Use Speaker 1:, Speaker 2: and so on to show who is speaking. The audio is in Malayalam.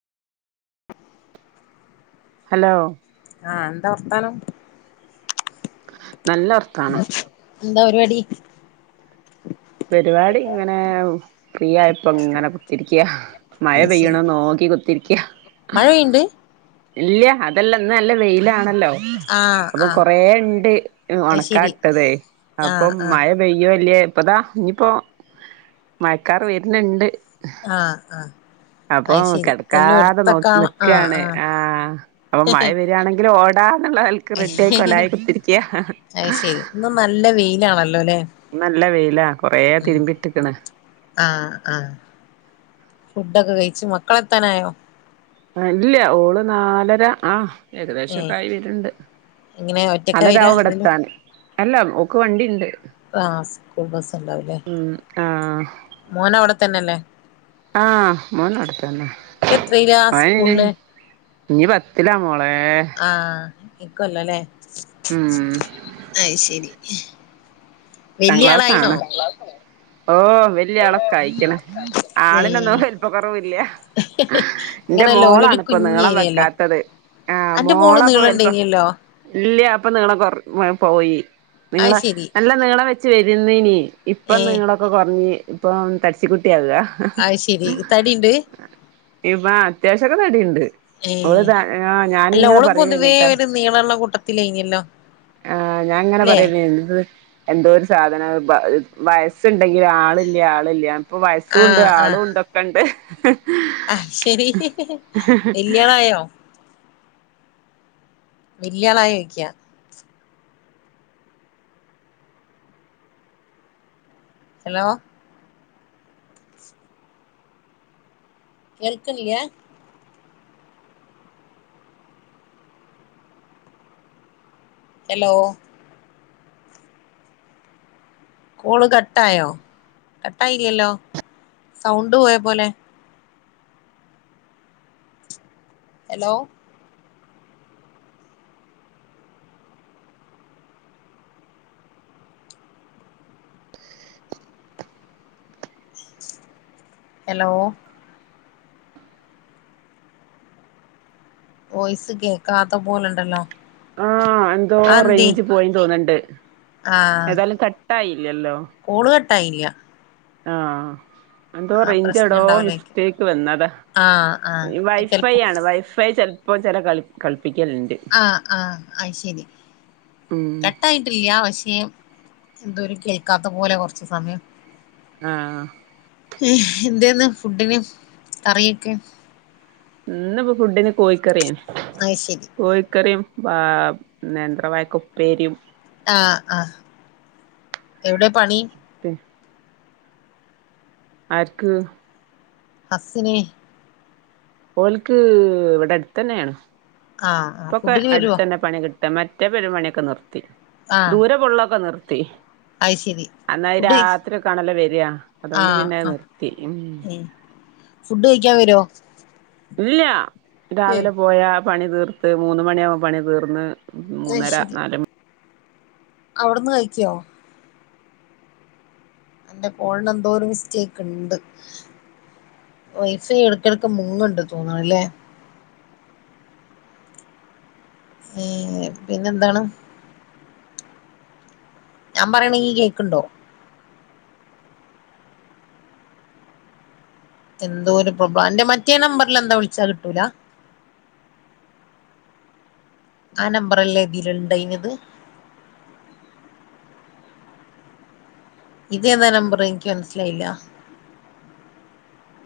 Speaker 1: ഹലോ-
Speaker 2: ആഹ് എന്താ വർത്താനം?
Speaker 1: നല്ല വർത്താനം.
Speaker 2: എന്താ പരിപാടി?
Speaker 1: പരിപാടി ഇങ്ങനെ ഫ്രീ ആയപ്പ ഇങ്ങനെ കുത്തിരിക്കയാ മഴ പെയ്യണ നോക്കി [inaudible] കുത്തിരിക്ക
Speaker 2: മഴ പെയ്യ്ണ്ട്?
Speaker 1: ഇല്ല അതെല്ല ഇന്ന് നല്ല വെയിലാണല്ലോ
Speaker 2: ആഹ്
Speaker 1: അപ്പൊ
Speaker 2: ആഹ്
Speaker 1: കൊറേ ഉണ്ട്
Speaker 2: അത് ശരി
Speaker 1: ഉണക്കാട്ടത് അപ്പൊ
Speaker 2: ആഹ് ആഹ്
Speaker 1: മഴ പെയ്യോ ഇല്ലെ ഇപ്പതാ ഇനിയിപ്പോ മഴക്കാർ വർണിണ്ട്
Speaker 2: ആഹ് ആഹ്
Speaker 1: അപ്പൊ
Speaker 2: അത് ശരി
Speaker 1: കിടക്കാതെ നോ
Speaker 2: എല്ലോടുത്തൊക്കെ ആഹ്
Speaker 1: നീക്കാണ്
Speaker 2: ആഹ്
Speaker 1: ആ അപ്പൊ മഴ വരുയാണെങ്കിലും ഓ നല്ലനിലക് റെഡിയി ആയി കൊലായി കൊത്തിരിക്കയാ
Speaker 2: അത് ശരി ഇന്ന് നല്ല
Speaker 1: നല്ല വെയി
Speaker 2: ഉ ആ ആ ഫുഡൊക്കെ കഴിച്ചു മക്കളെത്താനായോ
Speaker 1: ഇല്ല ഓള് നാലര ആ
Speaker 2: ഏഹ്
Speaker 1: ഏകദേശംക്കായി വരുണ്ട്
Speaker 2: എങ്ങനെ
Speaker 1: ന
Speaker 2: ഒറ്റക്കാ വരാ
Speaker 1: ലരാവും
Speaker 2: അല്ലല്ലോ
Speaker 1: ഇവിടെത്തൻ അല്ല ഒക്ക് വണ്ടി ഉണ്ട്
Speaker 2: ആഹ് സ്കൂൾ ബസ ഉണ്ടാവല്ലേ
Speaker 1: ഉം ആ
Speaker 2: മോന അവിടെത്തന്നെല്ലേ
Speaker 1: ആഹ മോൻടത്തന്നാ
Speaker 2: ഇപ്പ എത്രയിലാ സ്കൂളില്
Speaker 1: [unintelligible] ഇഞ് പത്തിലാ മോള
Speaker 2: ആ നിക്കല്ലോല്ലേ
Speaker 1: ഉം
Speaker 2: അയ് ശരി
Speaker 1: പത്താം
Speaker 2: വല്യയ ആളായിനോ
Speaker 1: ക്ലാസ്സാണ് ഓ വല്യ ആളൊക്കെ ആയിക്കണ ആളിനൊന്നും
Speaker 2: ഏഹ്
Speaker 1: വലുപ്പ കുറവില്ല എന്റെ
Speaker 2: ഇങ്ങനെയല്ല ഓനൊരു
Speaker 1: മോളാണ ഇപ്പോ നീളം
Speaker 2: കുഞ്ഞേനിയല്ലോ
Speaker 1: വെക്കാത്തത് ആഹ
Speaker 2: അന്റെ മോള്
Speaker 1: മോളാപ്പ വലപ്പ
Speaker 2: നീളണ്ടേനിയല്ലോ
Speaker 1: ഇല്ല പ്പ നീള കൊ പോയി
Speaker 2: അത്
Speaker 1: നിങ്ങളെ
Speaker 2: ശരി
Speaker 1: നല്ല നീളം വെച്ച് വരുന്നന്
Speaker 2: ഏ
Speaker 1: ഇപ്പം നിളൊക്കെ കുറഞ് ഇപ്പം തടി ച്ച കുട്ട
Speaker 2: അത് ശരി
Speaker 1: [unintelligible]
Speaker 2: തടിണ്ട്
Speaker 1: ഇപ്പ അത്യാവശ്യക്ക തടിണ്ട്
Speaker 2: ഏ
Speaker 1: അവള് ത ആ
Speaker 2: അല്ല
Speaker 1: ഞാനിങ്ങനെ
Speaker 2: ഓള് പൊതുവേ
Speaker 1: പറയെന്നിട്ടാ
Speaker 2: ഒരു നീളള്ള കൂട്ടത്തിലേനിയല്ലോ
Speaker 1: ആഹ് ഞാങ്ങനെ
Speaker 2: ല്ലേ
Speaker 1: പറയുന്ന എത് എന്തോ ഒരു സാധനം [unintelligible] വയസ്സുണ്ടെങ്കിൽ ആളില്ല ആളില്ല ഇപ്പോൾ വയസുണ്ട് ആളുണ്ട് ഉണ്ടൊക്കെ ഉണ്ട്
Speaker 2: ആ ശരി വല്യോളായോ വല്യാളായി ചോയിക്ക ഹലോ കേൾക്കന്നില്ല ഹലോ കോള് കട്ടായോ കട്ടായിലല്ലോ സൗണ്ട് പോയ പോലെ ഹലോ ഹലോ വോയിസ് കേൾക്കാത്ത പോലണ്ടല്ലോ
Speaker 1: ആ എന്തോ റെഞ്ച് പോയ തോന്നണ്ട്
Speaker 2: ആഹ്
Speaker 1: ഏതായാലും കട്ടായില്ല ഇല്ലല്ലോ
Speaker 2: [unintelligible]
Speaker 1: ആഹ
Speaker 2: ആ
Speaker 1: എന്തോറേഞ്ച്
Speaker 2: പ്രശ്നം
Speaker 1: എടോ
Speaker 2: ഉണ്ടാവൂലായിരിക്കും
Speaker 1: മിസ്റ്റേക്ക് വന്നതാ
Speaker 2: ആഹ് ആഹ്
Speaker 1: വൈഫൈ
Speaker 2: ചെലപ്പോ
Speaker 1: ആണ് വൈഫൈ ചെ ഇപ്പ ചില കള കള
Speaker 2: ആ ആ ആ ശരി
Speaker 1: ഉം
Speaker 2: കട്ടായിട്ടില്ല പക്ഷേ എന്തോ ഒരു കേൾക്കാത്ത പോലെ കൊറച്ച സമയം
Speaker 1: ആഹ്
Speaker 2: എന്തന്ന് ഫുഡിന് തറിയൊക്കെ
Speaker 1: ഇന്നുപ്പോ ഫുഡിന് കോഴിക്കറിയാണ്
Speaker 2: അത് ശരി
Speaker 1: കോഴിക്കറിയും വ നേന്ത്രമായായക്ക ഉപ്പേരിയും
Speaker 2: ആഹ് ആഹ് എവിടെ പണി
Speaker 1: [unintelligible] അർക്ക്
Speaker 2: ഹസ്സിനെ
Speaker 1: ഓലക്ക് ഇവിടെ അടുത്ത തന്നെയ ആണ്
Speaker 2: ആഹ് ആഹ്
Speaker 1: ഇപ്പൊക്കെ
Speaker 2: ഫുഡിന് വരുവോ
Speaker 1: അടുത്തതന്നെ പണി കിട്ട മറ്റ മറ്റെപരുമണിയൊക്കെ നിർത്തി ദൂരെ പെ കലെക്കെ നിർത്തി.
Speaker 2: അയ് ശരി.
Speaker 1: അന്നാൽ
Speaker 2: ഫുഡ്
Speaker 1: രാത്രി കാണല വരിയ അതുകൊണ്ട്
Speaker 2: ആഹ്
Speaker 1: പിന്നെ അത്
Speaker 2: ആഹ്
Speaker 1: നിർത്തി. ഉം
Speaker 2: ഫുഡ് കഴിക്കാൻ വരുവോ?
Speaker 1: ഇല്ല രാവിലെ പോയാ പണി തീർത്ത് മൂന്ന് മണിയാവും പണി തീർന്ന്
Speaker 2: അത്
Speaker 1: മൂന്നര
Speaker 2: ശരി
Speaker 1: നാല് മണ
Speaker 2: അവിടുന്ന് കഴിക്കോ? എന്റെ കോളന് എന്തോ ഒരു മിസ്റ്റേക്ക് ഉണ്ട്. വൈഫയ് ഇടക്കിടക്ക് മുങ്ങുണ്ട്. തോന്നണല്ലേ? ഏ പിന്നെ എന്താണ്? ഞാൻ പറയണെങ്കി കേക്കണ്ടോ? എന്തോരുപ്പോ മറ്റേ നമ്പറിൽ എന്താ വിളിച്ചാ കിട്ടൂല? ആ നമ്പറല്ല ഇതില ഇണ്ടായിന്നത്. ഇതെതാ നമ്പർ എനിക്ക് മനസിലായില്ല?